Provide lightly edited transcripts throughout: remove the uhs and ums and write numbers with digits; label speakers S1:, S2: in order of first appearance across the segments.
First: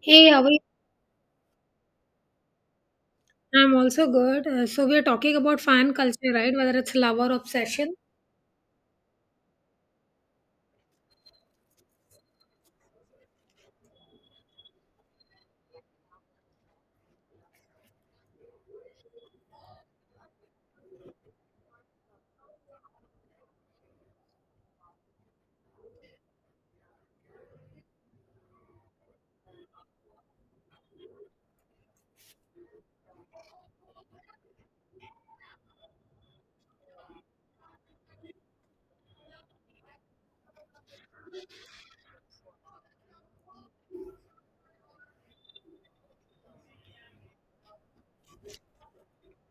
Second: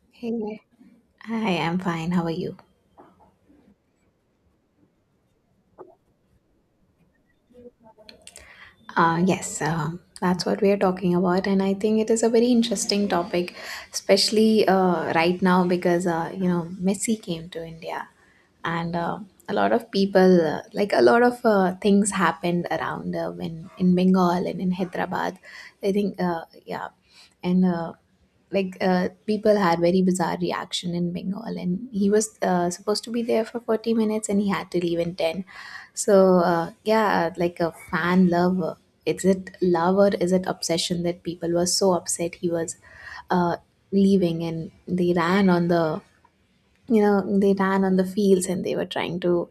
S1: Hey, how are you?
S2: Hey, hi, I'm fine. How are you?
S1: I'm also good. So we are talking about fan culture, right? Whether it's love or obsession.
S2: Yes, that's what we are talking about, and I think it is a very interesting topic, especially right now because you know Messi came to India, and a lot of people, like a lot of things happened around when in Bengal and in Hyderabad. I think, yeah, and like people had very bizarre reaction in Bengal, and he was supposed to be there for 40 minutes and he had to leave in 10. So yeah, like a fan love, is it love or is it obsession that people were so upset he was uh, leaving, and they ran on the, they ran on the fields, and they were trying to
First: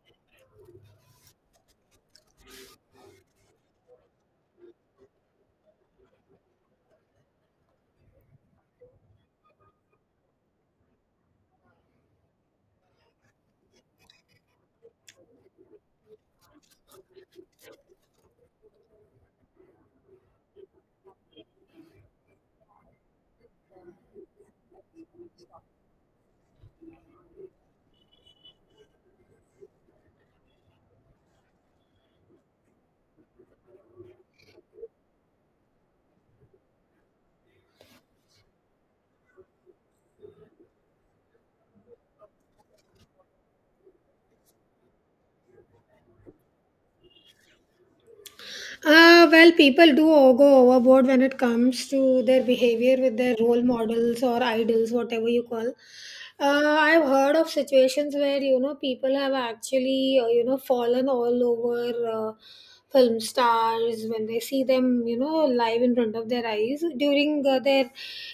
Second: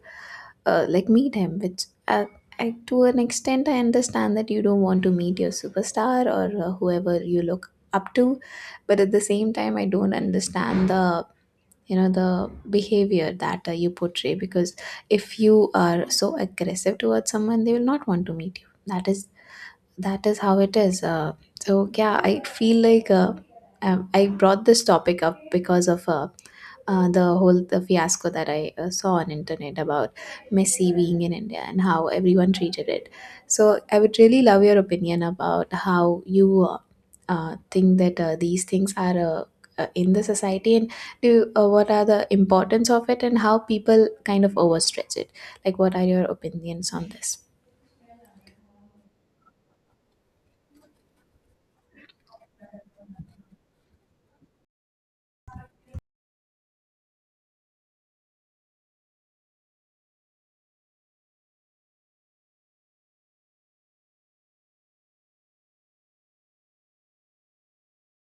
S2: like meet him, which to an extent I understand that you don't want to meet your superstar or whoever you look up to, but at the same time I don't understand the, the behavior that you portray, because if you are so aggressive towards someone, they will not want to meet you. That is that is how it is. So yeah, I feel like I brought this topic up because of the fiasco that I saw on internet about Messy being in India and how everyone treated it. So I would really love your opinion about how you think that these things are in the society, and do what are the importance of it, and how people kind of overstretch it. Like, what are your opinions on this?
S1: Well, people do go overboard when it comes to their behavior with their role models or idols, whatever you call. I've heard of situations where people have actually fallen all over film stars when they see them live in front of their eyes during their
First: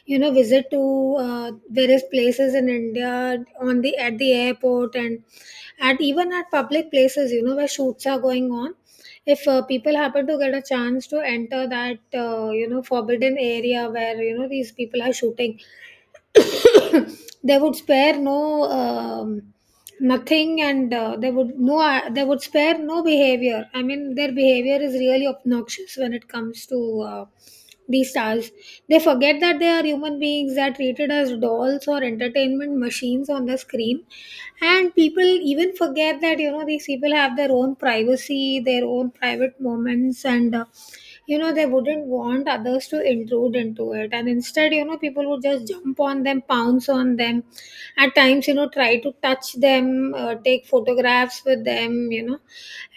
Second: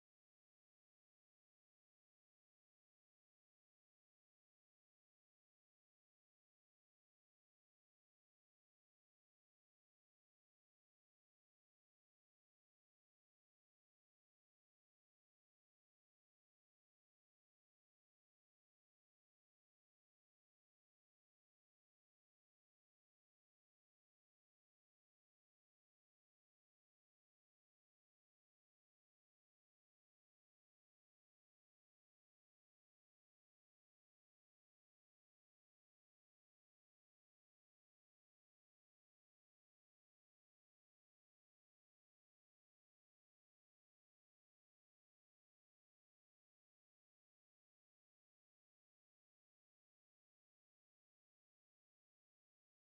S1: visit to various places in India, on the at the airport, and at even at public places where shoots are going on. If people happen to get a chance to enter that forbidden area where these people are shooting, they would spare no nothing, and they would spare no behavior. I mean, their behavior is really obnoxious when it comes to these stars. They forget that they are human beings that are treated as dolls or entertainment machines on the screen, and people even forget that these people have their own privacy, their own private moments, and they wouldn't want others to intrude into it. And instead, people would just jump on them, pounce on them at times, try to touch them, take photographs with them,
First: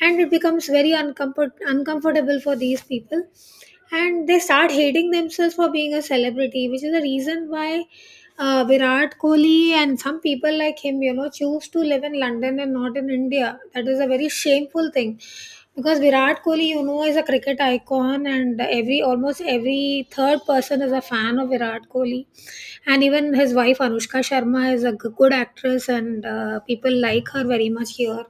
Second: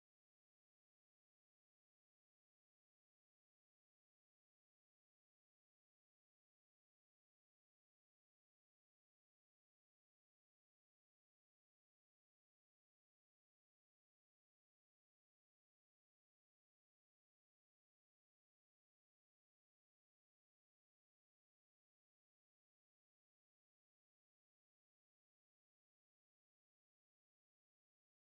S1: and it becomes very uncomfortable for these people, and they start hating themselves for being a celebrity, which is the reason why Virat Kohli and some people like him, choose to live in London and not in India. That is a very shameful thing because Virat Kohli, is a cricket icon, and every almost every third person is a fan of Virat Kohli, and even his wife Anushka Sharma is a good actress, and people like her very much here.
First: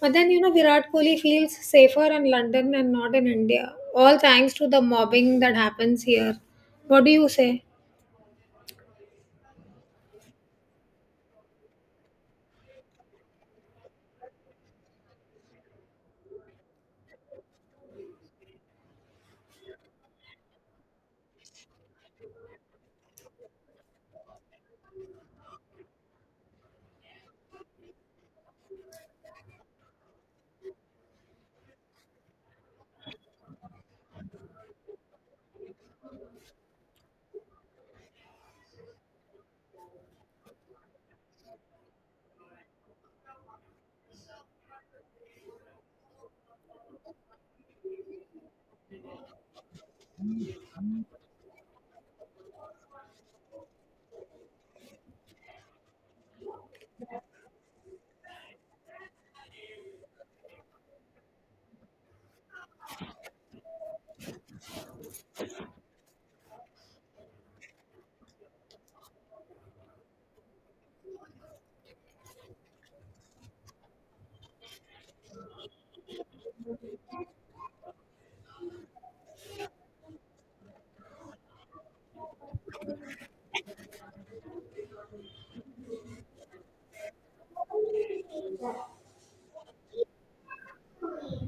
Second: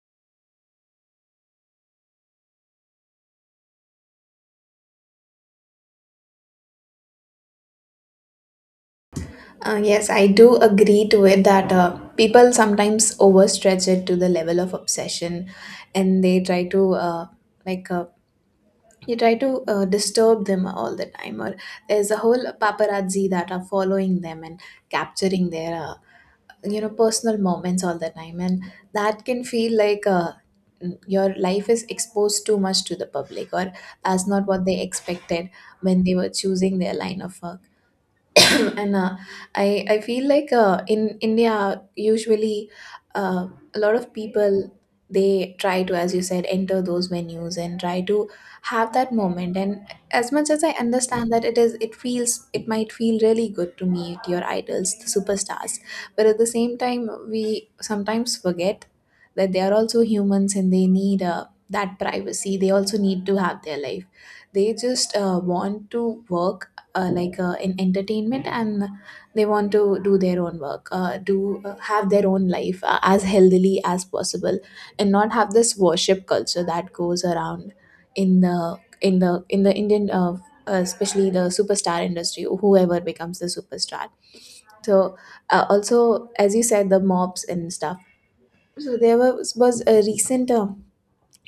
S1: But then, Virat Kohli feels safer in London and not in India. All thanks to the mobbing that happens here. What do you say?
S2: Yes, I do agree to it that people sometimes overstretch it to the level of obsession, and they try to, like, you try to disturb them all the time, or there's a whole paparazzi that are following them and capturing their personal moments all the time, and that can feel like your life is exposed too much to the public, or that's not what they expected when they were choosing their line of work. And I feel like in India usually, uh, a lot of people, they try to, as you said, enter those venues and try to have that moment, and as much as I understand that it feels, it might feel really good to meet your idols, the superstars, but at the same time we sometimes forget that they are also humans, and they need that privacy. They also need to have their life. They just want to work, in entertainment, and they want to do their own work, do have their own life as healthily as possible, and not have this worship culture that goes around in the Indian, especially the superstar industry, whoever becomes the superstar. So, also, as you said, the mobs and stuff. So there was a recent,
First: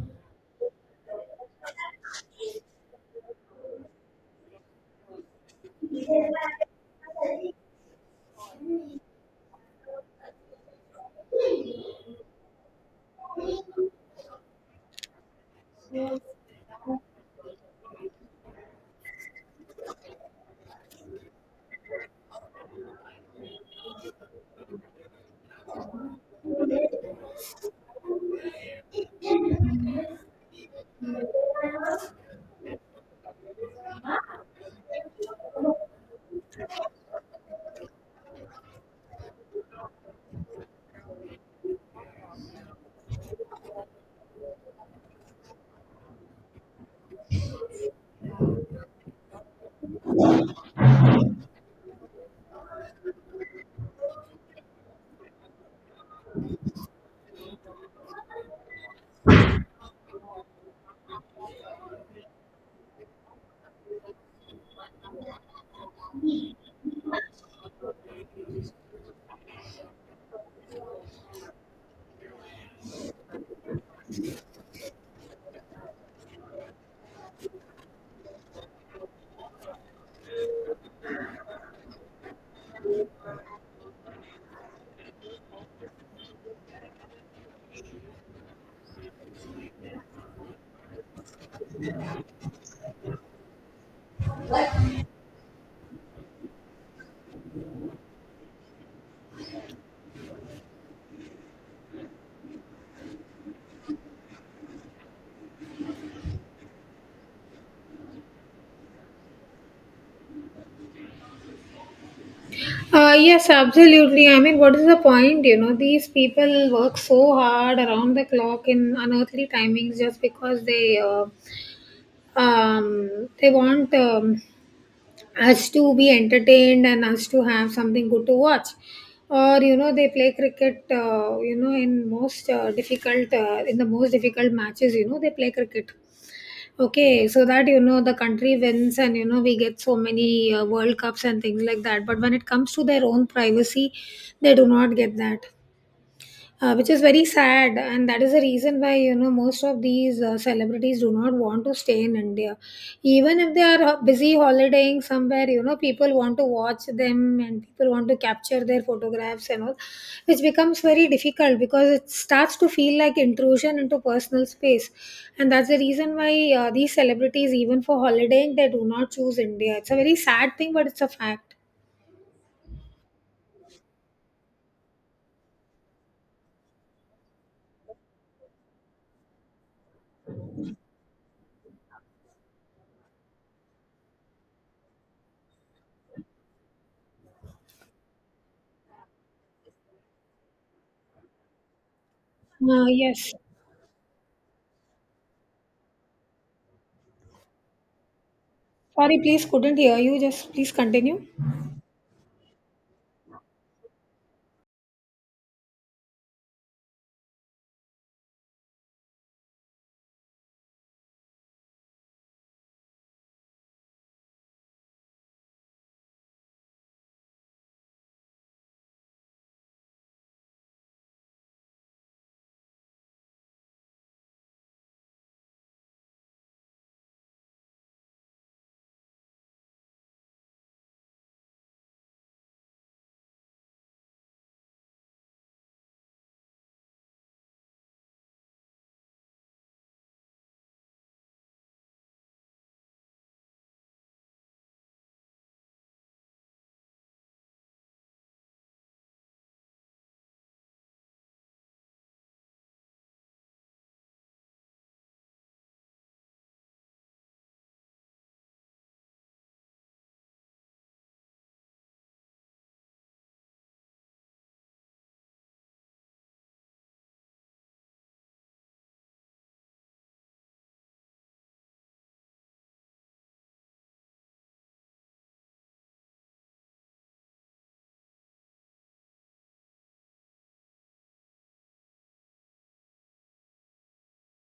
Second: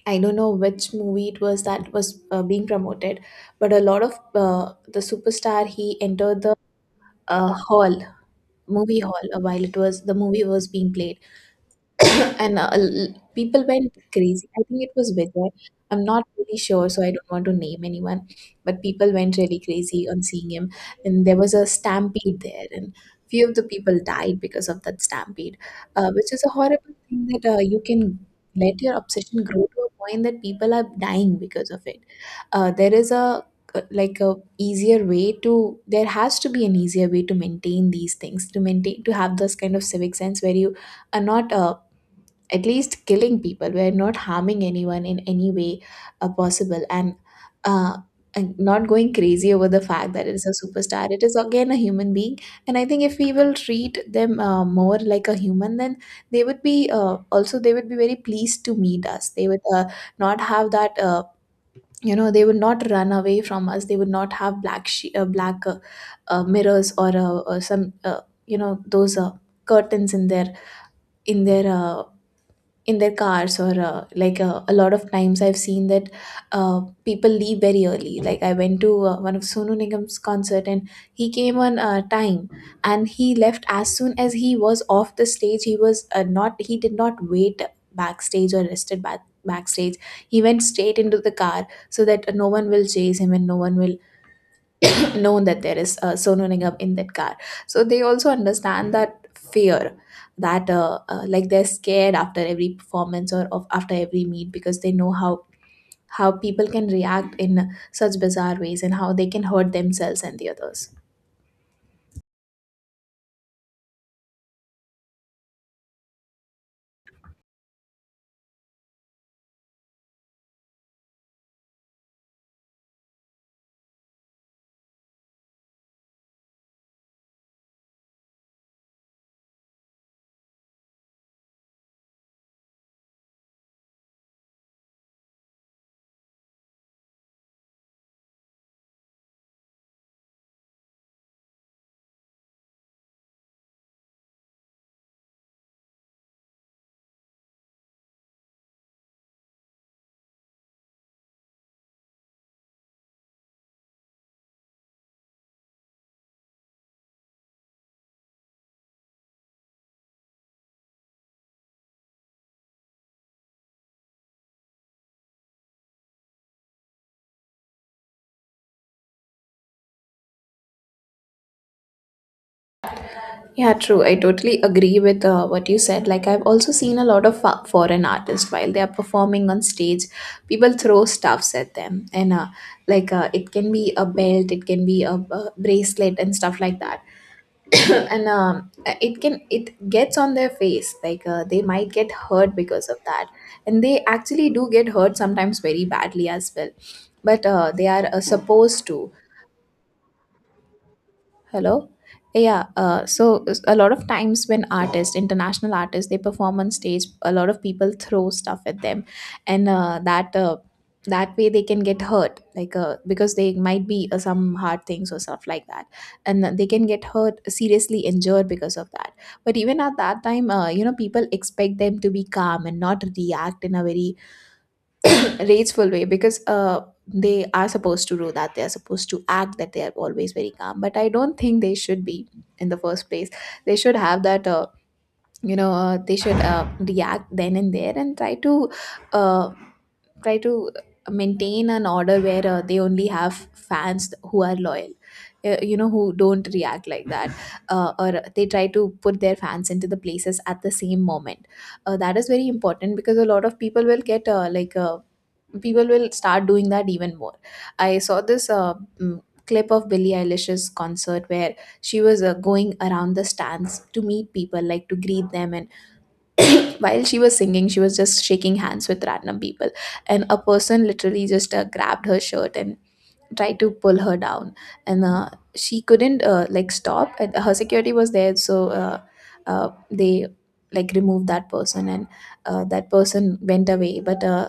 S2: I don't know which movie it was that was being promoted, but a lot of, the superstar, he entered the hall, movie hall, while it was the movie was being played. And people went crazy. I think it was Vijay. I'm not really sure, so I don't want to name anyone. But people went really crazy on seeing him, and there was a stampede there, and few of the people died because of that stampede, which is a horrible thing, that you can let your obsession grow to a point that people are dying because of it. There is a, like, a easier way to, there has to be an easier way to maintain these things, to maintain to have this kind of civic sense where you are not, at least killing people, we're not harming anyone in any way possible, uh, and not going crazy over the fact that it's a superstar, it is again a human being. And I think if we will treat them more like a human, then they would be, also they would be very pleased to meet us. They would not have that, they would not run away from us. They would not have black black, mirrors, or, or some, those curtains in their, in their uh, in their cars, or a lot of times I've seen that people leave very early, like I went to one of Sonu Nigam's concert, and he came on time, and he left as soon as he was off the stage. He was not he did not wait backstage or rested backstage. He went straight into the car, so that no one will chase him and no one will known that there is Sonu Nigam in that car. So they also understand that fear, that they're scared after every performance or of after every meet, because they know how people can react in such bizarre ways, and how they can hurt themselves and the others.
S1: Yes, absolutely. I mean, what is the point? These people work so hard around the clock in unearthly timings just because they want us to be entertained and us to have something good to watch. Or, they play cricket. In most difficult in the most difficult matches, they play cricket. Okay, so that the country wins and we get so many World Cups and things like that. But when it comes to their own privacy, they do not get that, which is very sad, and that is the reason why most of these celebrities do not want to stay in India. Even if they are busy holidaying somewhere, people want to watch them and people want to capture their photographs and all, which becomes very difficult because it starts to feel like intrusion into personal space. And that's the reason why these celebrities, even for holidaying, they do not choose India. It's a very sad thing, but it's a fact.
S2: Yeah, true. I totally agree with what you said. Like, I've also seen a lot of foreign artists while they are performing on stage, people throw stuffs at them, and it can be a belt, it can be a bracelet, and stuff like that. And it gets on their face, like they might get hurt because of that,
S1: Yes.
S2: and they actually do get hurt sometimes very badly as well, but they are supposed to.
S1: Sorry, please, couldn't hear you. Just, please continue.
S2: Hello. Yeah, so a lot of times when artists, international artists, they perform on stage, a lot of people throw stuff at them, and that way they can get hurt, like because they might be some hard things or stuff like that, and they can get hurt, seriously injured because of that. But even at that time, people expect them to be calm and not react in a very rageful way, because they are supposed to do that. They are supposed to act that they are always very calm, but I don't think they should be, in the first place. They should have that, they should react then and there, and try to, uh, try to maintain an order where they only have fans who are loyal, who don't react like that, or they try to put their fans into the places at the same moment. That is very important, because a lot of people will get, people will start doing that even more. I saw this clip of Billie Eilish's concert where she was going around the stands to meet people, like, to greet them. And while she was singing, she was just shaking hands with random people. And a person literally just grabbed her shirt and try to pull her down, and she couldn't, like, stop, and her security was there, so they like removed that person, and that person went away, but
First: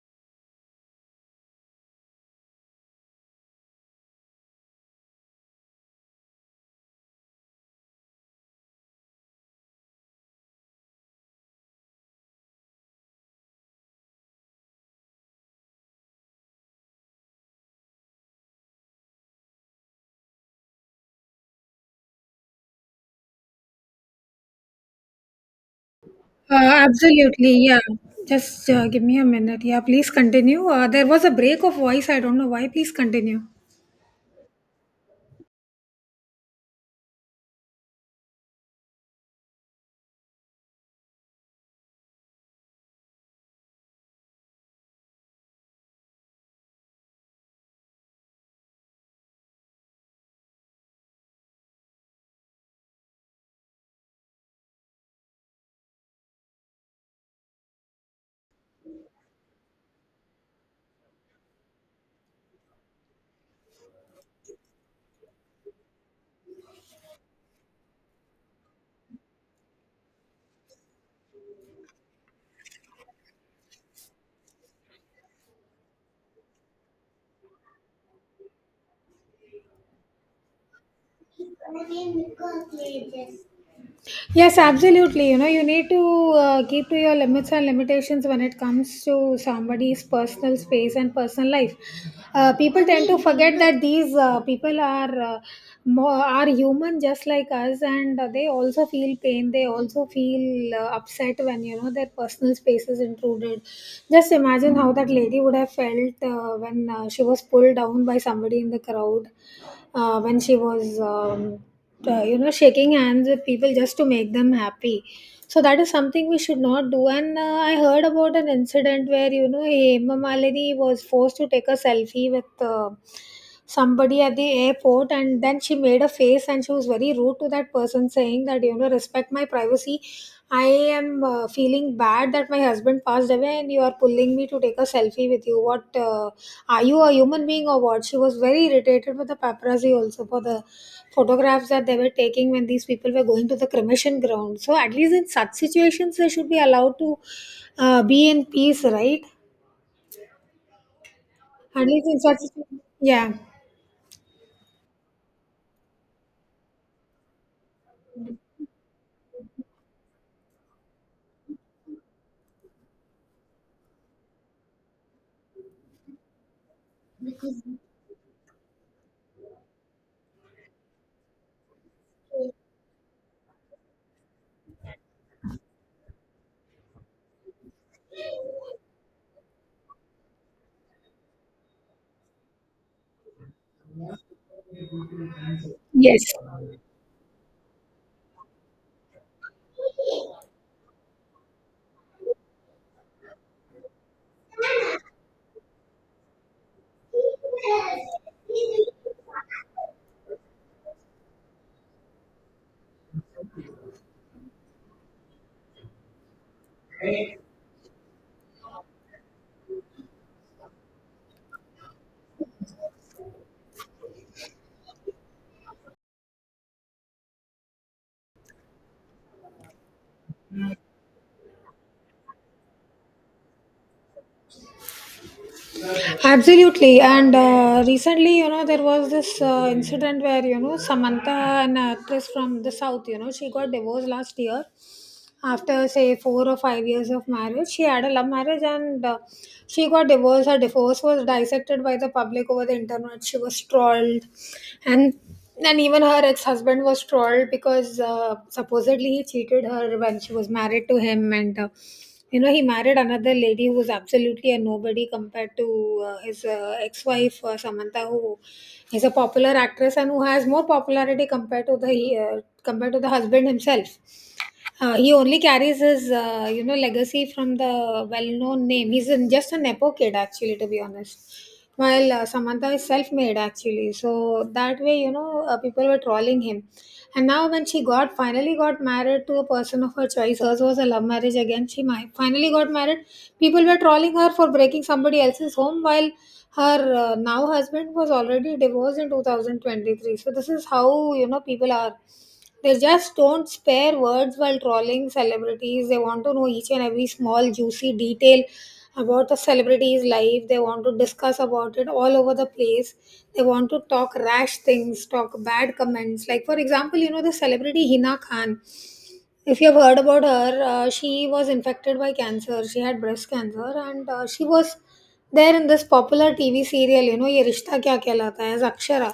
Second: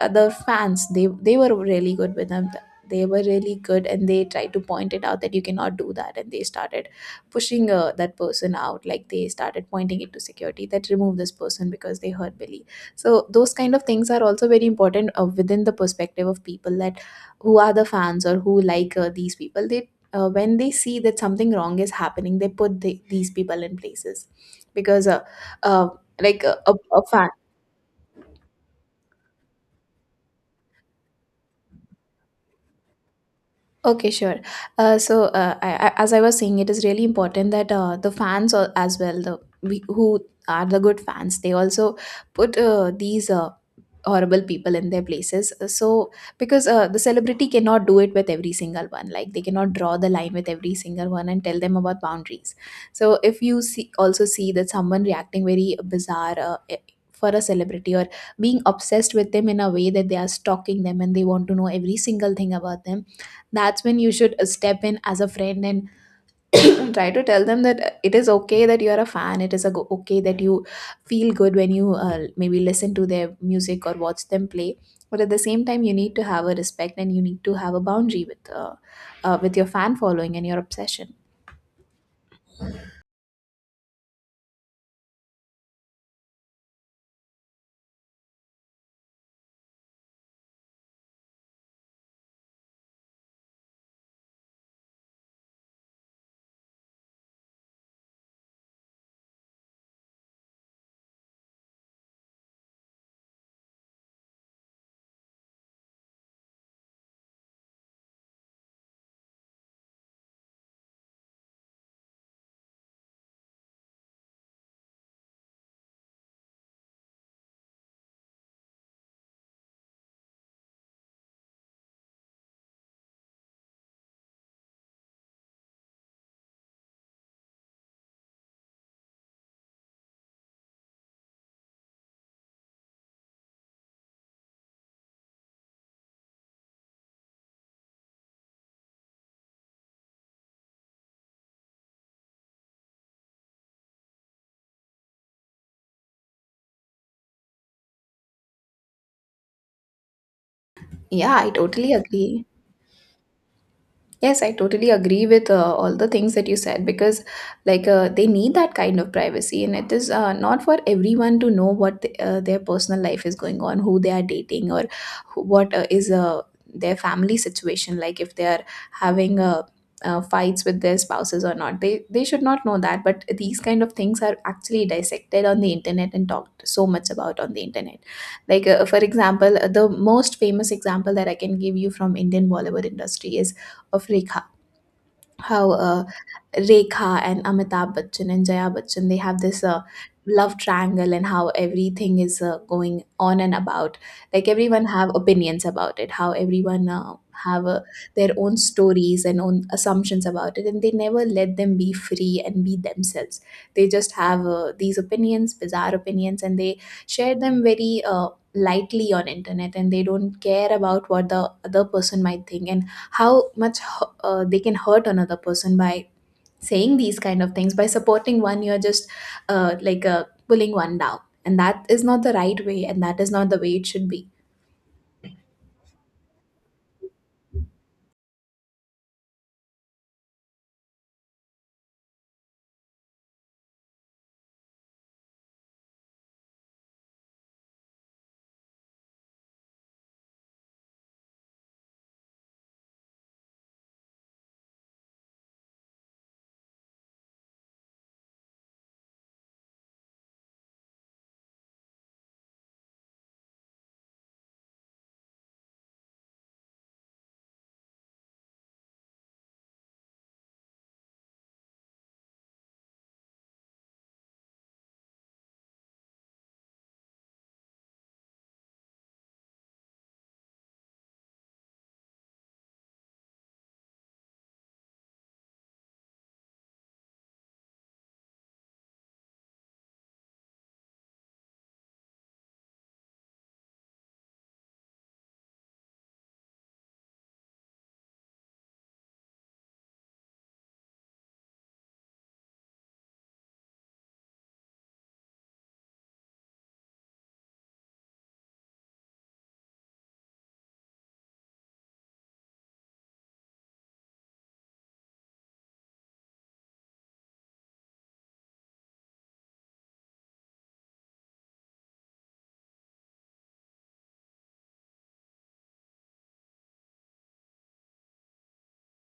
S2: other fans, they were really good with them. They were really good, and they tried to point it out that you cannot do that, and they started pushing that person out, like they started pointing it to security that remove this person because they hurt Billy. So those kind of things are also very important, within the perspective of people, that who are the fans or who like these people, they when they see that something wrong is happening, they put these people in places, because uh, a, a, a fan.
S1: Absolutely, yeah. Just give me a minute. Yeah, please continue. There was a break of voice. I don't know why. Please continue.
S2: Okay, sure. So, as I was saying, it is really important that the fans as well, the we, who are the good fans, they also put these horrible people in their places. So, because the celebrity cannot do it with every single one, like they cannot draw the line with every single one and tell them about boundaries. So, if you see that someone reacting very bizarre. For a celebrity or being obsessed with them in a way that they are stalking them and they want to know every single thing about them, that's when you should step in as a friend and try to tell them that it is okay that you are a fan, it is a okay that you feel good when you maybe listen to their music or watch them play, but at the same time you need to have a respect and you need to have a boundary with your fan following and your obsession.
S1: Yes, absolutely. You need to keep to your limits and limitations when it comes to somebody's personal space and personal life. People tend to forget that these people are human just like us, and they also feel pain. They also feel upset when their personal space is intruded. Just imagine how that lady would have felt when she was pulled down by somebody in the crowd, when she was shaking hands with people just to make them happy. So that is something we should not do, and I heard about an incident where Hema Malini was forced to take a selfie with somebody at the airport, and then she made a face and she was very rude to that person, saying that, respect my privacy. I am feeling bad that my husband passed away, and you are pulling me to take a selfie with you. What, are you a human being or what? She was very irritated with the paparazzi also for the photographs that they were taking when these people were going to the cremation ground. So, at least in such situations, they should be allowed to be in peace, right?
S2: Yeah, I
S1: At
S2: totally
S1: least in such
S2: agree.
S1: situations. Yeah.
S2: Yes, I totally agree with all the things that you said because, like, they need that kind of privacy, and it is not for everyone to know what the, their personal life is going on, who they are dating, or who, what is their family situation like. If they are having fights with their spouses or not, they should not know that. But these kind of things are actually dissected on the internet and talked so much about on the internet. Like, for example, the most famous example that I can give you from Indian Bollywood industry is of Rekha. How
S1: Yes.
S2: Rekha and Amitabh Bachchan and Jaya Bachchan, they have this love triangle and how everything is going on and about. Like everyone have opinions about it. How everyone have their own stories and own assumptions about it, and they never let them be free and be themselves. They just have these opinions, bizarre opinions, and they share them very lightly on internet, and they don't care about what the other person might think and how much they can hurt another person by saying these kind of things. By supporting one, you're just pulling one down, and that is not the right way, and that is not the way it should be.
S1: Absolutely. And recently, there was this incident where, Samantha, an actress from the South, she got divorced last year, after say 4 or 5 years of marriage. She had a love marriage, and she got divorced. Her divorce was dissected by the public over the internet. She was trolled, and and even her ex-husband was trolled because supposedly he cheated her when she was married to him, and he married another lady who was absolutely a nobody compared to his ex-wife, Samantha, who is a popular actress and who has more popularity compared to the, compared to the husband himself. He only carries his, legacy from the well-known name. He's just a nepo kid, actually, to be honest. While Samantha is self-made, actually, so that way, people were trolling him. And now, when she got finally got married to a person of her choice, hers was a love marriage again. She finally got married. People were trolling her for breaking somebody else's home, while her, now husband was already divorced in 2023. So this is how people are. They just don't spare words while trolling celebrities. They want to know each and every small juicy detail about the celebrity's life. They want to discuss about it all over the place. They want to talk rash things, talk bad comments. Like, for example, you know the celebrity Hina Khan. If you have heard about her, she was infected by cancer. She had breast cancer, and she was there in this popular TV serial. You know, ये रिश्ता क्या कहलाता है as Akshara.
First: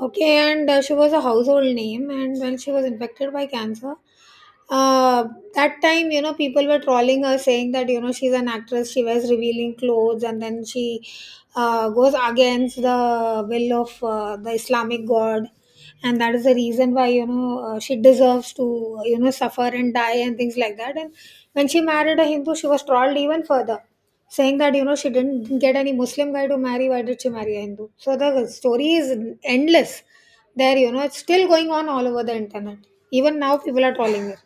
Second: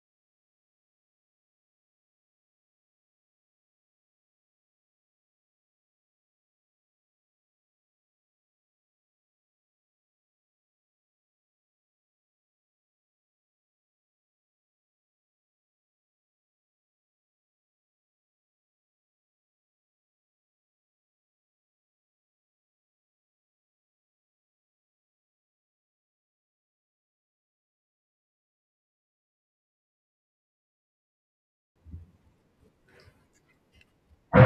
S1: Okay, and she was a household name, and when she was infected by cancer, uh, that time, people were trolling her, saying that, she's an actress, she wears revealing clothes, and then she goes against the will of the Islamic God. And that is the reason why, she deserves to, suffer and die and things like that. And when she married a Hindu, she was trolled even further, saying that, she didn't get any Muslim guy to marry. Why did she marry a Hindu? So the story is endless there, it's still going on all over the internet. Even now, people are trolling her.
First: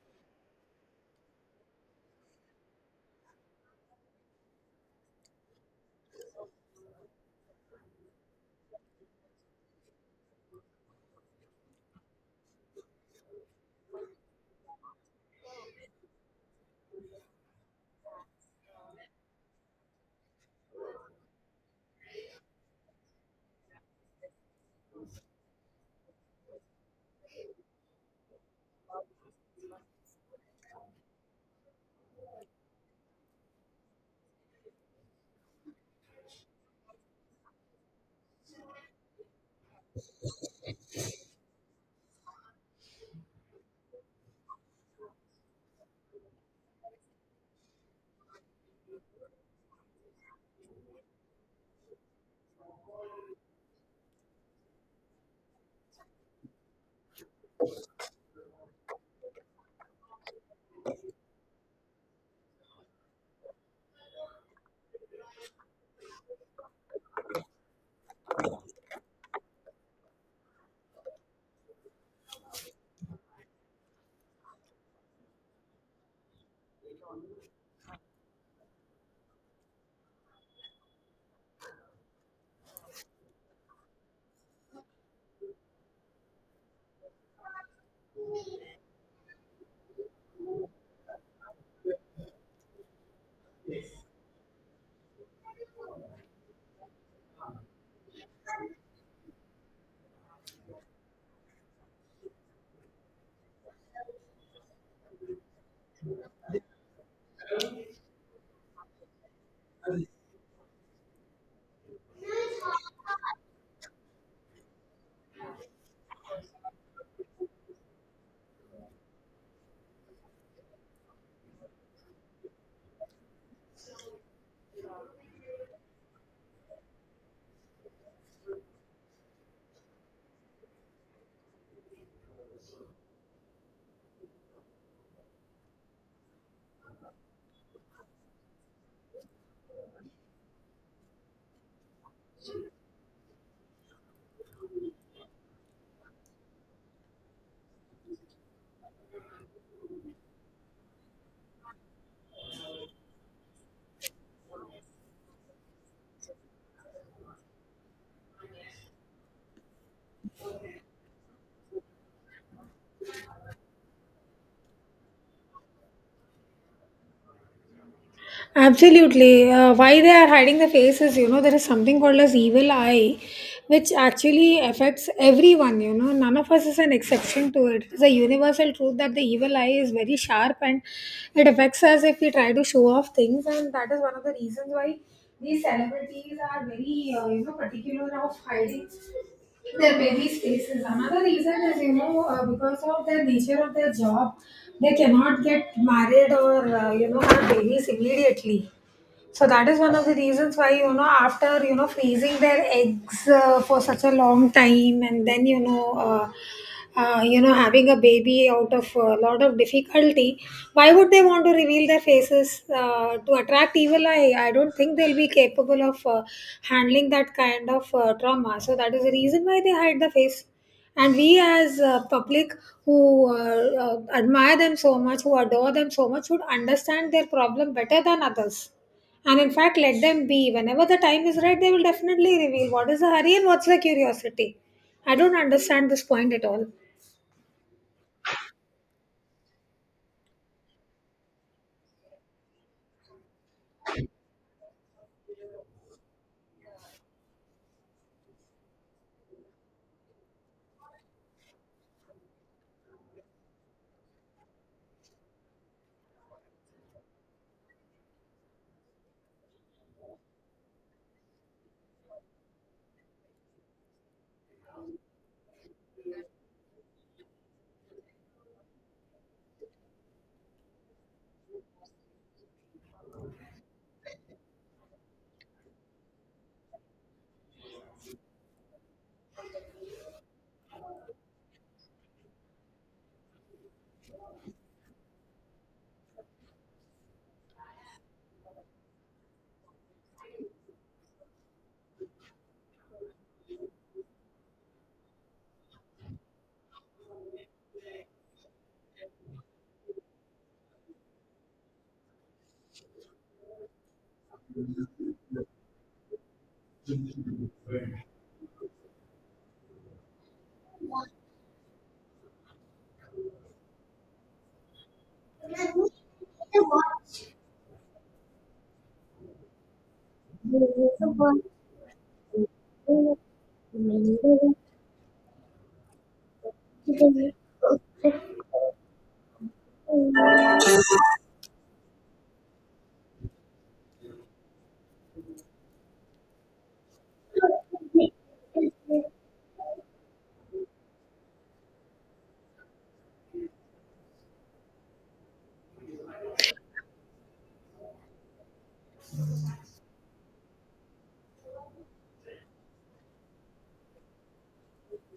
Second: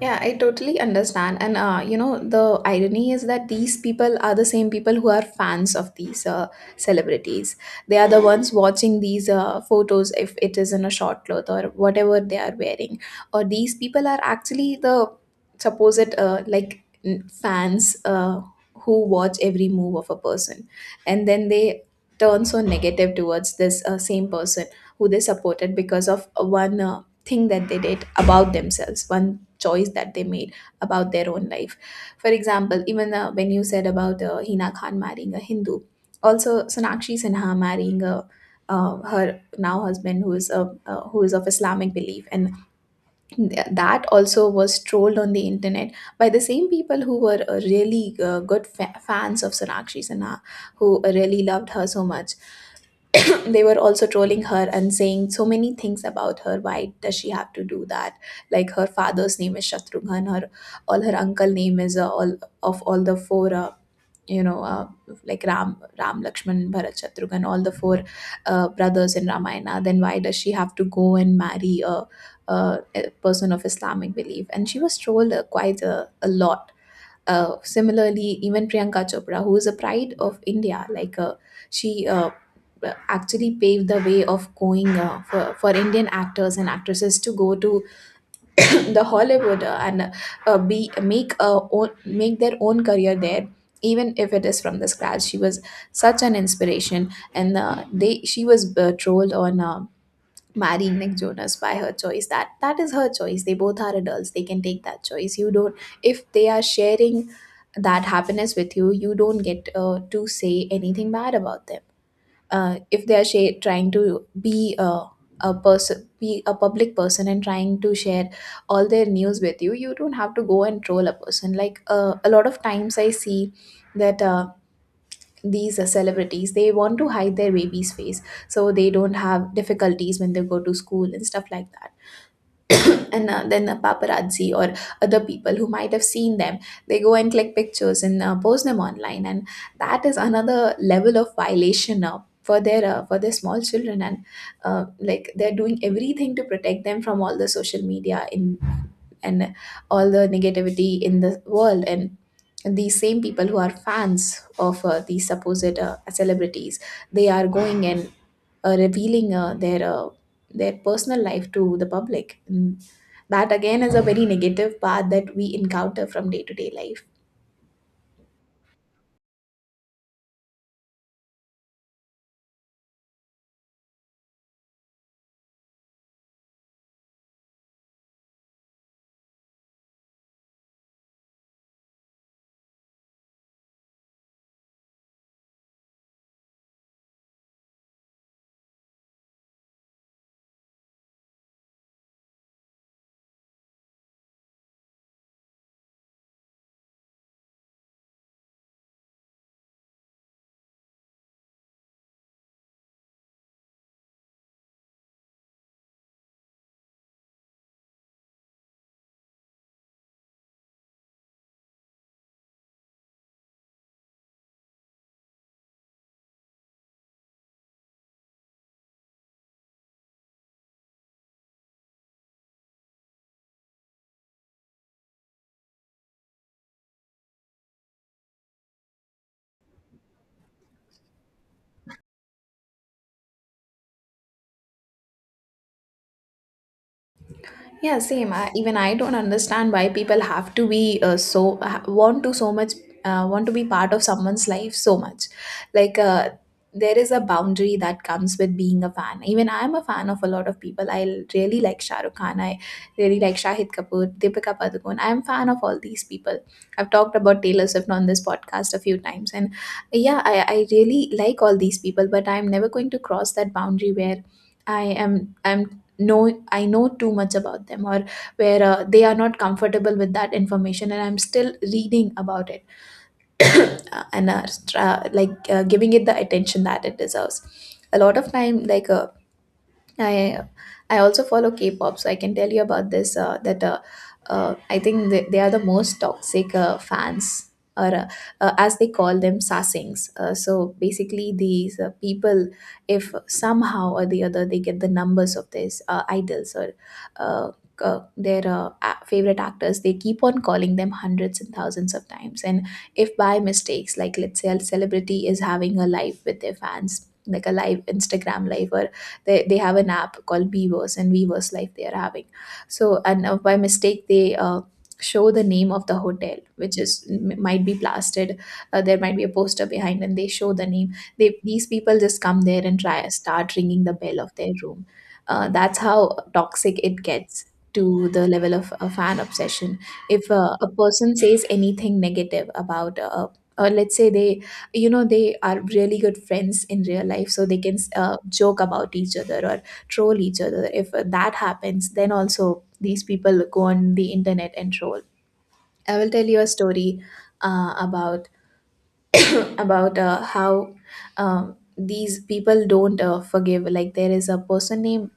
S2: Yeah, I totally understand. And, you know, the irony is that these people are the same people who are fans of these celebrities. They are the ones watching these photos, if it is in a short cloth or whatever they are wearing. Or these people are actually the supposed, fans who watch every move of a person. And then they turn so negative towards this same person who they supported because of one thing that they did about themselves, one choice that they made about their own life. For example, even when you said about Hina Khan marrying a Hindu, also Sonakshi Sinha marrying a her now husband who is who is of Islamic belief, and that also was trolled on the internet by the same people who were really good fans of Sonakshi Sinha, who really loved her so much. They were also trolling her and saying so many things about her. Why does she have to do that? Like, her father's name is Shatrughan, her all her uncle name is, all of all the four, you know uh, Ram, Ram, Lakshman, Bharat, Shatrughan, all the four brothers in Ramayana, then why does she have to go and marry a, a person of Islamic belief? And she was trolled quite a lot. Similarly, even Priyanka Chopra, who is a pride of India, like she actually paved the way of going for Indian actors and actresses to go to the Hollywood, and be make a own, make their own career there. Even if it is from the scratch, she was such an inspiration, and they she was trolled on marrying Nick Jonas by her choice. That that is her choice. They both are adults. They can take that choice. You don't. If they are sharing that happiness with you, you don't get to say anything bad about them. If they are trying to be a person, be a public person, and trying to share all their news with you, you don't have to go and troll a person. Like, a lot of times, I see that. These celebrities, they want to hide their baby's face so they don't have difficulties when they go to school and stuff like that. And then the paparazzi or other people who might have seen them, they go and click pictures and post them online, and that is another level of violation for their for their small children. And like, they're doing everything to protect them from all the social media in and all the negativity in the world, and these same people who are fans of these supposed celebrities, they are going and revealing their personal life to the public, and that again is a very negative part that we encounter from day to day life.
S1: Absolutely. Why they are hiding the faces, there is something called as evil eye, which actually affects everyone. None of us is an exception to it. It's a universal truth that the evil eye is very sharp, and it affects us if we try to show off things. And that is one of the reasons why these celebrities are very, particular of hiding their busy spaces. Another reason is, because of the nature of their job, they cannot get married or, have babies immediately. So that is one of the reasons why, after, freezing their eggs for such a long time, and then, having a baby out of a lot of difficulty, why would they want to reveal their faces to attract evil eye? I don't think they'll be capable of handling that kind of trauma. So that is the reason why they hide the face. And we, as public, who admire them so much, who adore them so much, should understand their problem better than others, and in fact let them be. Whenever the time is right, they will definitely reveal. What is the hurry, and what's the curiosity? I don't understand this point at all.
S2: Yeah, same. I, even I don't understand why people have to be so want to so much want to be part of someone's life so much. Like there is a boundary that comes with being a fan. Even I am a fan of a lot of people. I really like Shah Rukh Khan. I really like Shahid Kapoor, Deepika Padukone. I am fan of all these people. I've talked about Taylor Swift on this podcast a few times, and yeah, I really like all these people. But I'm never going to cross that boundary where I am I'm know I know too much about them, or where they are not comfortable with that information and I'm still reading about it, and giving it the attention that it deserves. A lot of time, like, I I also follow K-pop, so I can tell you about this. That I think they are the most toxic fans, or as they call them, sasings. So basically, these people, if somehow or the other they get the numbers of these idols or uh, favorite actors, they keep on calling them hundreds and thousands of times. And if by mistakes, like, let's say a celebrity is having a live with their fans, like a live Instagram live, or they have an app called Beavers, and Beavers Life they are having. So, and by mistake, they show the name of the hotel, which is might be plastered. There might be a poster behind, and they show the name. They These people just come there and try start ringing the bell of their room. That's how toxic it gets, to the level of a fan obsession. If a person says anything negative about, or let's say they, you know, they are really good friends in real life, so they can joke about each other or troll each other, if that happens then also these people go on the internet and troll. I will tell you a story about about how these people don't forgive. Like, there is a person named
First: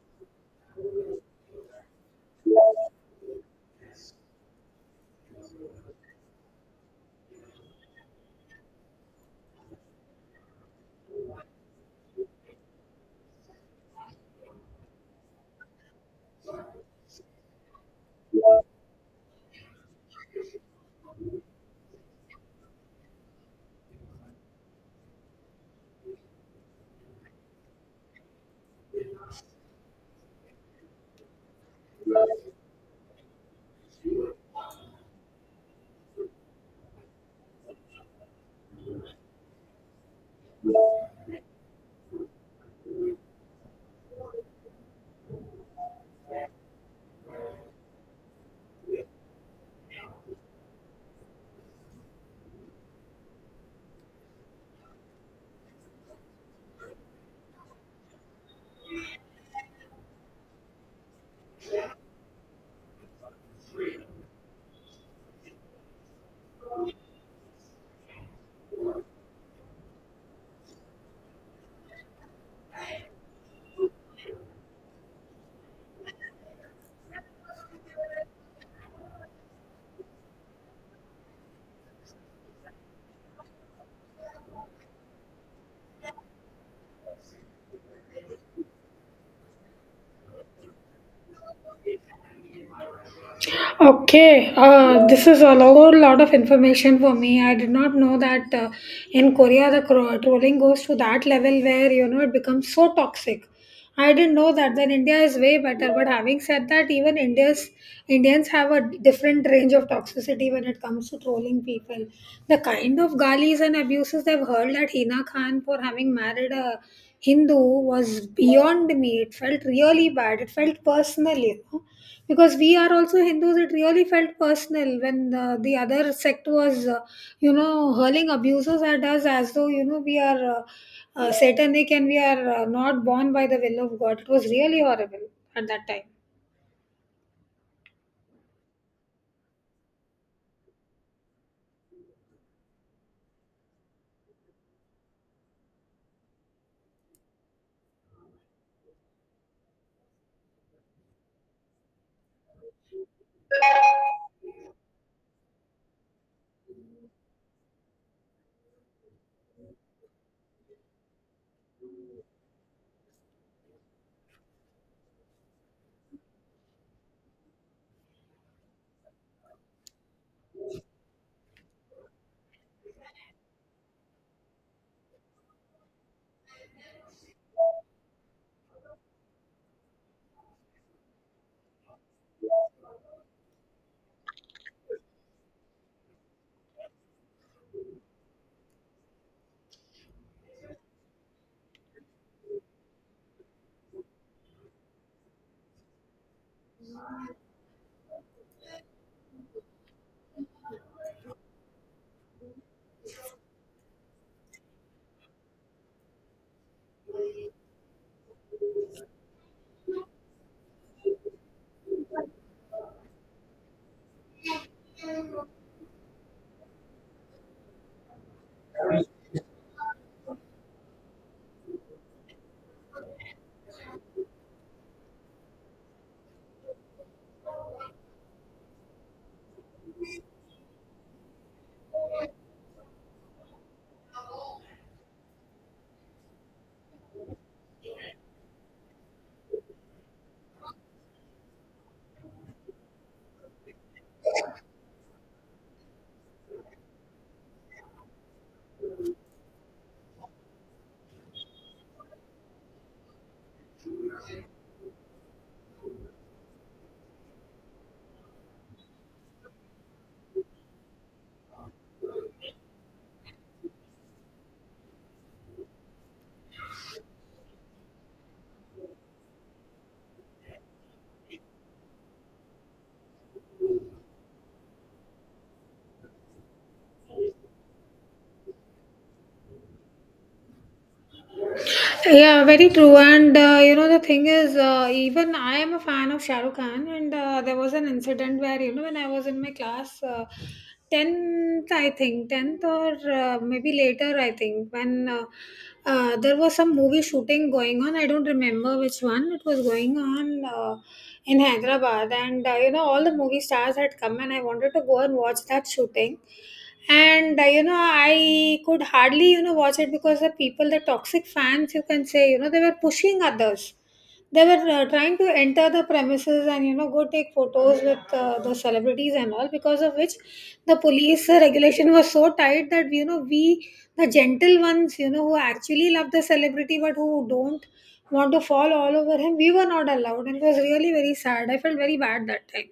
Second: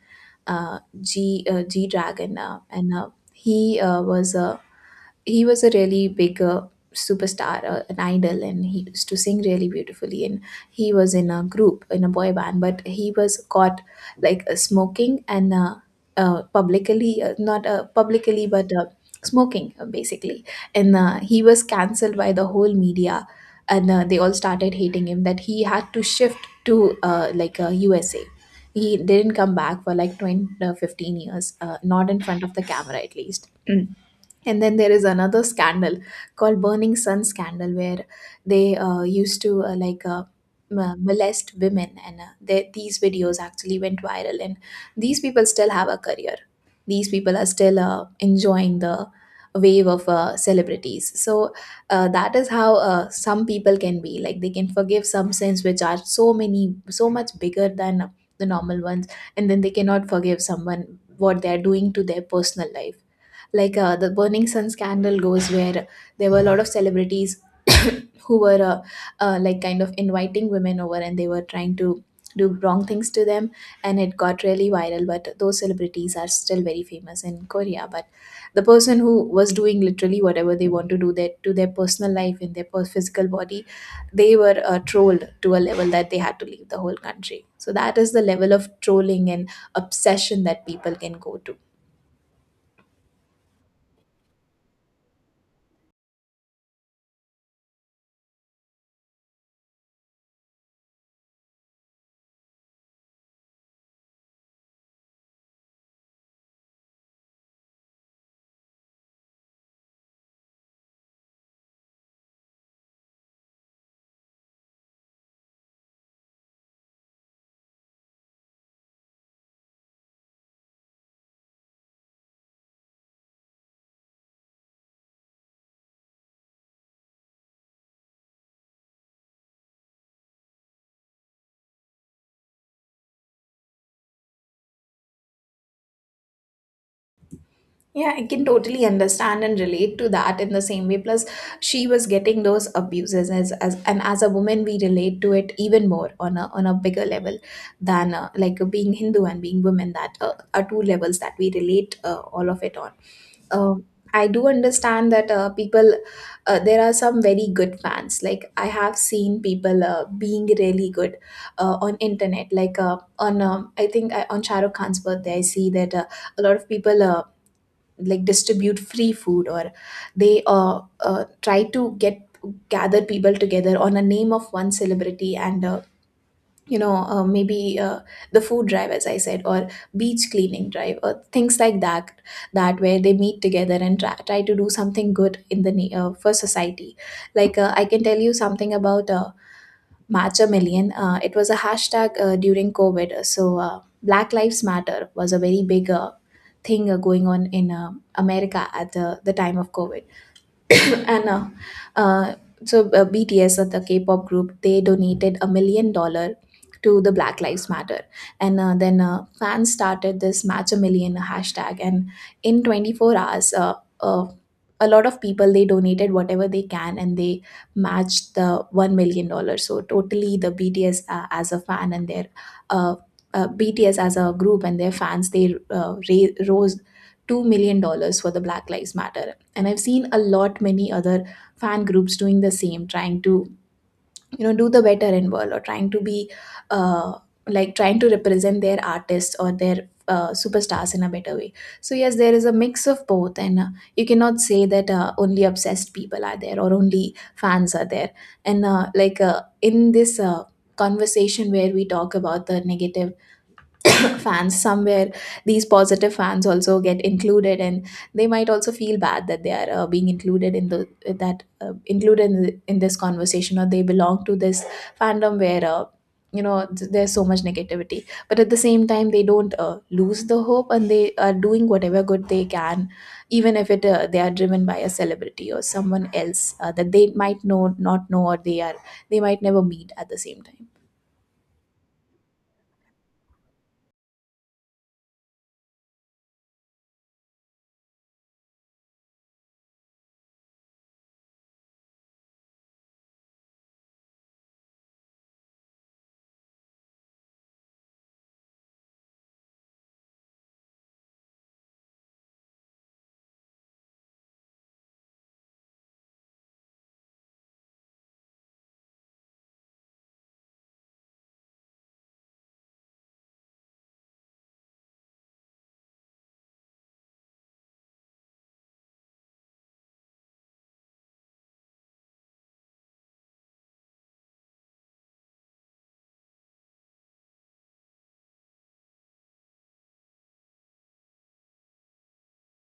S2: G Dragon, and he was a he was a really big superstar, an idol, and he used to sing really beautifully. And he was in a group, in a boy band, but he was caught like smoking and not publicly, but smoking basically. And he was cancelled by the whole media, and they all started hating him, that he had to shift to USA. He didn't come back for like 20, 15 years, not in front of the camera at least. Mm. And then there is another scandal called burning sun scandal, where they used to molest women, and these videos actually went viral, and these people still have a career. These people are still enjoying the wave of celebrities. So that is how some people can be, like, they can forgive some sins which are so many, so much bigger than the normal ones, and then they cannot forgive someone what they are doing to their personal life. Like, the burning sun scandal goes where there were a lot of celebrities who were like, kind of inviting women over and they were trying to do wrong things to them, and it got really viral, but those celebrities are still very famous in Korea. But the person who was doing literally whatever they want to do their, to their personal life, in their physical body, they were trolled to a level that they had to leave the whole country. So that is the level of trolling and obsession that people can go to.
S1: Okay, this is a whole lot of information for me. I did not know that in Korea the trolling goes to that level where it becomes so toxic. I didn't know that. Then India is way better. But having said that, even India's Indians have a different range of toxicity when it comes to trolling people. The kind of galis and abuses they've hurled at Hina Khan for having married a Hindu was beyond me. It felt really bad. It felt personal, you know, because we are also hindus. It really felt personal when the other sect was you know, hurling abuses at us as though, you know, we are satanic, and we are not born by the will of god. It was really horrible at that time.
S2: Yeah, I can totally understand and relate to that in the same way. Plus, she was getting those abuses as and as a woman. We relate to it even more on a bigger level than like being Hindu and being women. That are two levels that we relate all of it on. Um, I do understand that people, there are some very good fans. Like I have seen people being really good on internet. Like on on Shahrukh Khan's birthday, I see that a lot of people like distribute free food, or they try to get, gather people together on a name of one celebrity, and you know maybe the food drive, as I said, or beach cleaning drive, or things like that, that where they meet together and try to do something good in the for society. Like I can tell you something about Matcha Million. It was a hashtag during COVID. So, Black Lives Matter was a very big thing going on in America at the time of COVID. And uh, BTS, the K-pop group, they donated $1 million to the Black Lives Matter, and then fans started this Match a Million hashtag, and in 24 hours, uh, a lot of people, they donated whatever they can, and they matched the $1 million. So totally, the BTS as a fan and their uh, BTS as a group and their fans, they rose $2 million for the Black Lives Matter. And I've seen a lot many other fan groups doing the same, trying to, you know, do the better in world, or trying to be uh, like trying to represent their artists or their superstars in a better way. So yes, there is a mix of both, and you cannot say that only obsessed people are there or only fans are there. And in this conversation where we talk about the negative fans, somewhere these positive fans also get included, and they might also feel bad that they are being included in the, that included in the, in this conversation, or they belong to this fandom where there's so much negativity. But at the same time, they don't lose the hope, and they are doing whatever good they can, even if it they are driven by a celebrity or someone else that they might know, not know, or they are, they might never meet at the same time.
S1: Yeah, very true. And you know, the thing is, even I am a fan of Shah Rukh Khan. And there was an incident where, you know, when I was in my class, 10th, I think, 10th, or maybe later, I think, when there was some movie shooting going on. I don't remember which one. It was going on in Hyderabad, and you know, all the movie stars had come, and I wanted to go and watch that shooting. And you know, I could hardly, you know, watch it because the people, the toxic fans, you can say, you know, they were pushing others. They were trying to enter the premises and, you know, go take photos with the celebrities and all, because of which the police regulation was so tight that, you know, we, the gentle ones, you know, who actually love the celebrity but who don't want to fall all over him, we were not allowed. And it was really very sad. I felt very bad that time.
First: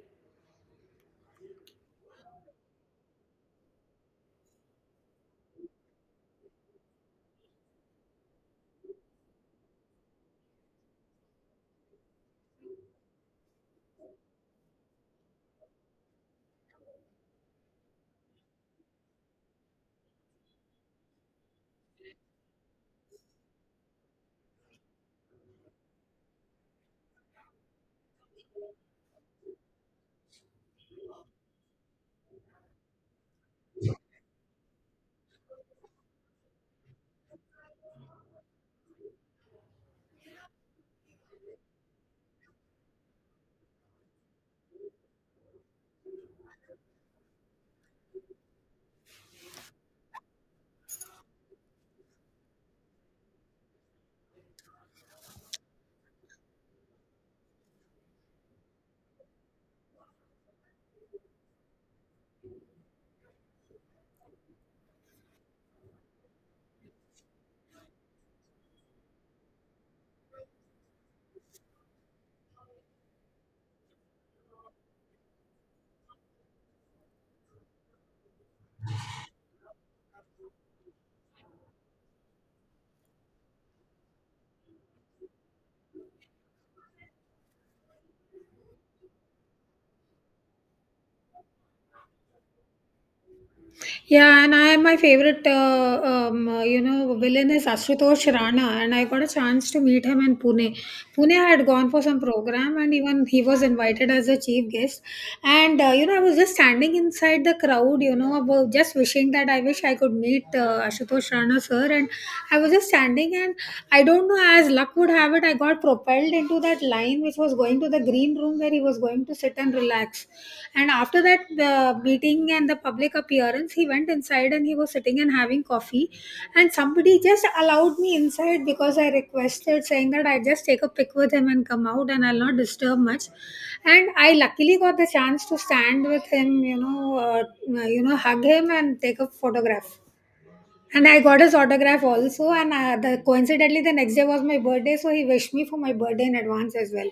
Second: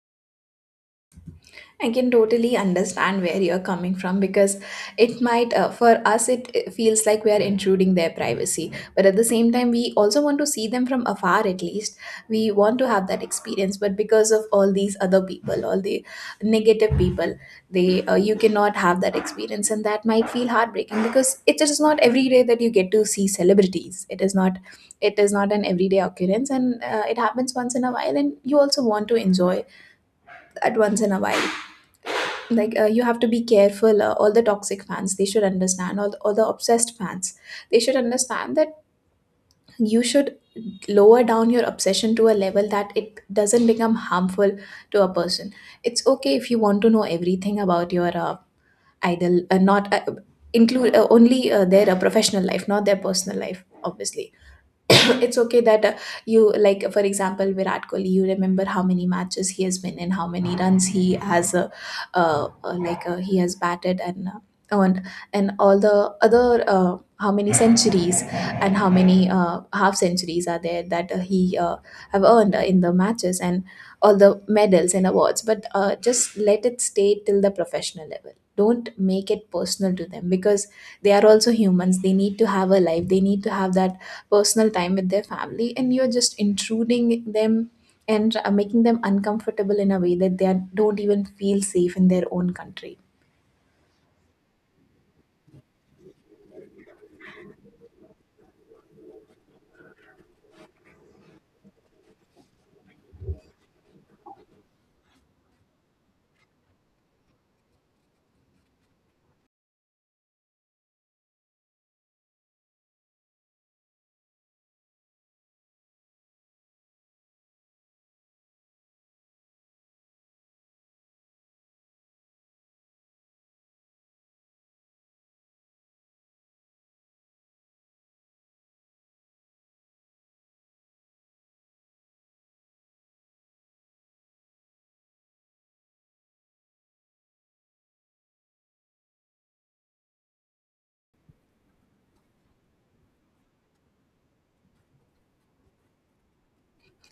S2: I can totally understand where you're coming from, because it might, for us, it feels like we are intruding their privacy. But at the same time, we also want to see them from afar, at least. We want to have that experience. But because of all these other people, all the negative people, they you cannot have that experience. And that might feel heartbreaking, because it is not every day that you get to see celebrities. It is not. It is not an everyday occurrence, and it happens once in a while, and you also want to enjoy that once in a while. Like you have to be careful. All the toxic fans, they should understand, all the obsessed fans, they should understand that you should lower down your obsession to a level that it doesn't become harmful to a person. It's okay if you want to know everything about your idol. Not Include only their professional life, not their personal life, obviously. It's okay that you like, for example, Virat Kohli, you remember how many matches he has been in, how many runs he has he has batted, and and and all the other, how many centuries and how many half centuries are there that he have earned in the matches, and all the medals and awards. But just let it stay till the professional level. Don't make it personal to them, because they are also humans. They need to have a life. They need to have that personal time with their family, and you're just intruding them and making them uncomfortable in a way that don't even feel safe in their own country.
S1: Yeah, and I, my favorite, you know, villain is Ashutosh Rana, and I got a chance to meet him in Pune. Pune had gone for some program, and even he was invited as a chief guest. And you know, I was just standing inside the crowd, you know, about just wishing that I wish I could meet Ashutosh Rana sir. And I was just standing, and I don't know, as luck would have it, I got propelled into that line which was going to the green room where he was going to sit and relax. And after that, the meeting and the public appearance, he went inside and he was sitting and having coffee. And somebody just allowed me inside because I requested, saying that I just take a pic with him and come out and I'll not disturb much. And I luckily got the chance to stand with him, uh, you know, hug him and take a photograph. And I got his autograph also. And coincidentally, the next day was my birthday, so he wished me for my birthday in advance as well.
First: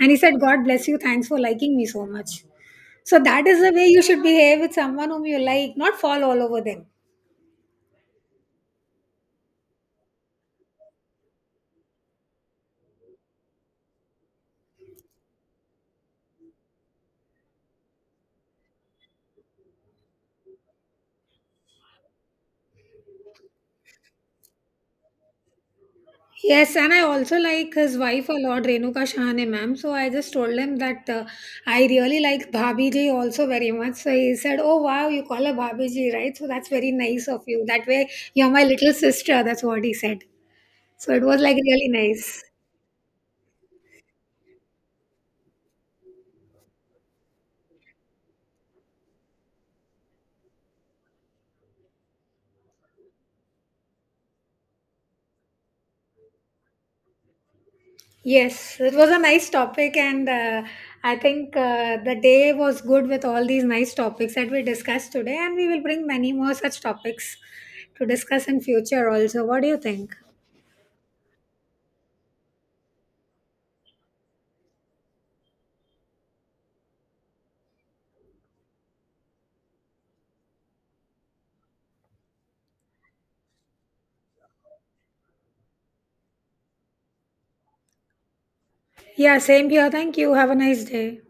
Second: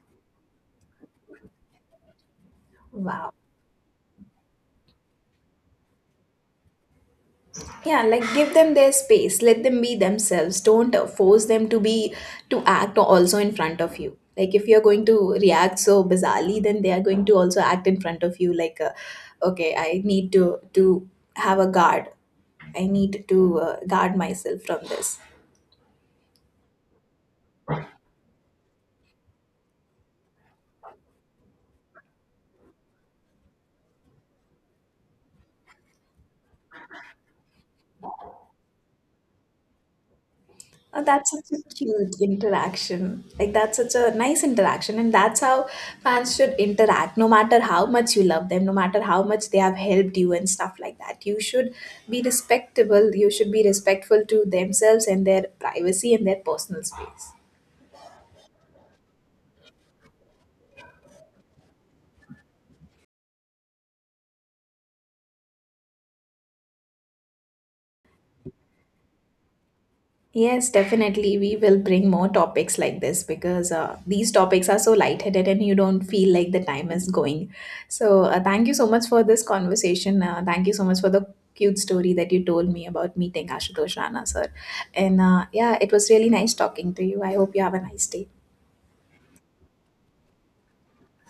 S1: And he said, "God bless you. Thanks for liking me so much." So
S2: Wow.
S1: that is the way you should behave with someone whom you like, not fall all over them.
S2: Yeah, like give them their space. Let them be themselves. Don't force them to be, to act also in front of you. Like if you're going to react so bizarrely, then they are going to also act in front of you like okay, I need to have a guard. I need to guard myself from this.
S1: Yes, and I also like his wife a lot, Renuka Shahane ma'am. So I just told him that I really like Bhabhi ji also very much. So he said, "Oh wow, you call her Bhabhi ji, right? So that's very nice of you. That way, you're my little sister." That's what he said.
S2: Oh,
S1: So it
S2: that's
S1: was
S2: such
S1: like
S2: a
S1: really
S2: cute
S1: nice.
S2: interaction. Like that's such a nice interaction, and that's how fans should interact. No matter how much you love them, no matter how much they have helped you and stuff like that, you should be respectable. You should be respectful to themselves and their privacy and their personal space.
S1: Yes, so it was a nice topic. And I think the day was good with all these nice topics that we discussed today, and we will bring many more such topics to discuss in future also. What do you think?
S2: Yes, definitely. We will bring more topics like this, because these topics are so lightheaded and you don't feel like the time is going. So, thank you so much for this conversation. Thank you so much for the cute story that you told me about meeting Ashutosh Rana, sir. And yeah, it was really nice talking to you. I hope you have a nice day.
S1: Yeah, same here. Thank you. Have a nice day.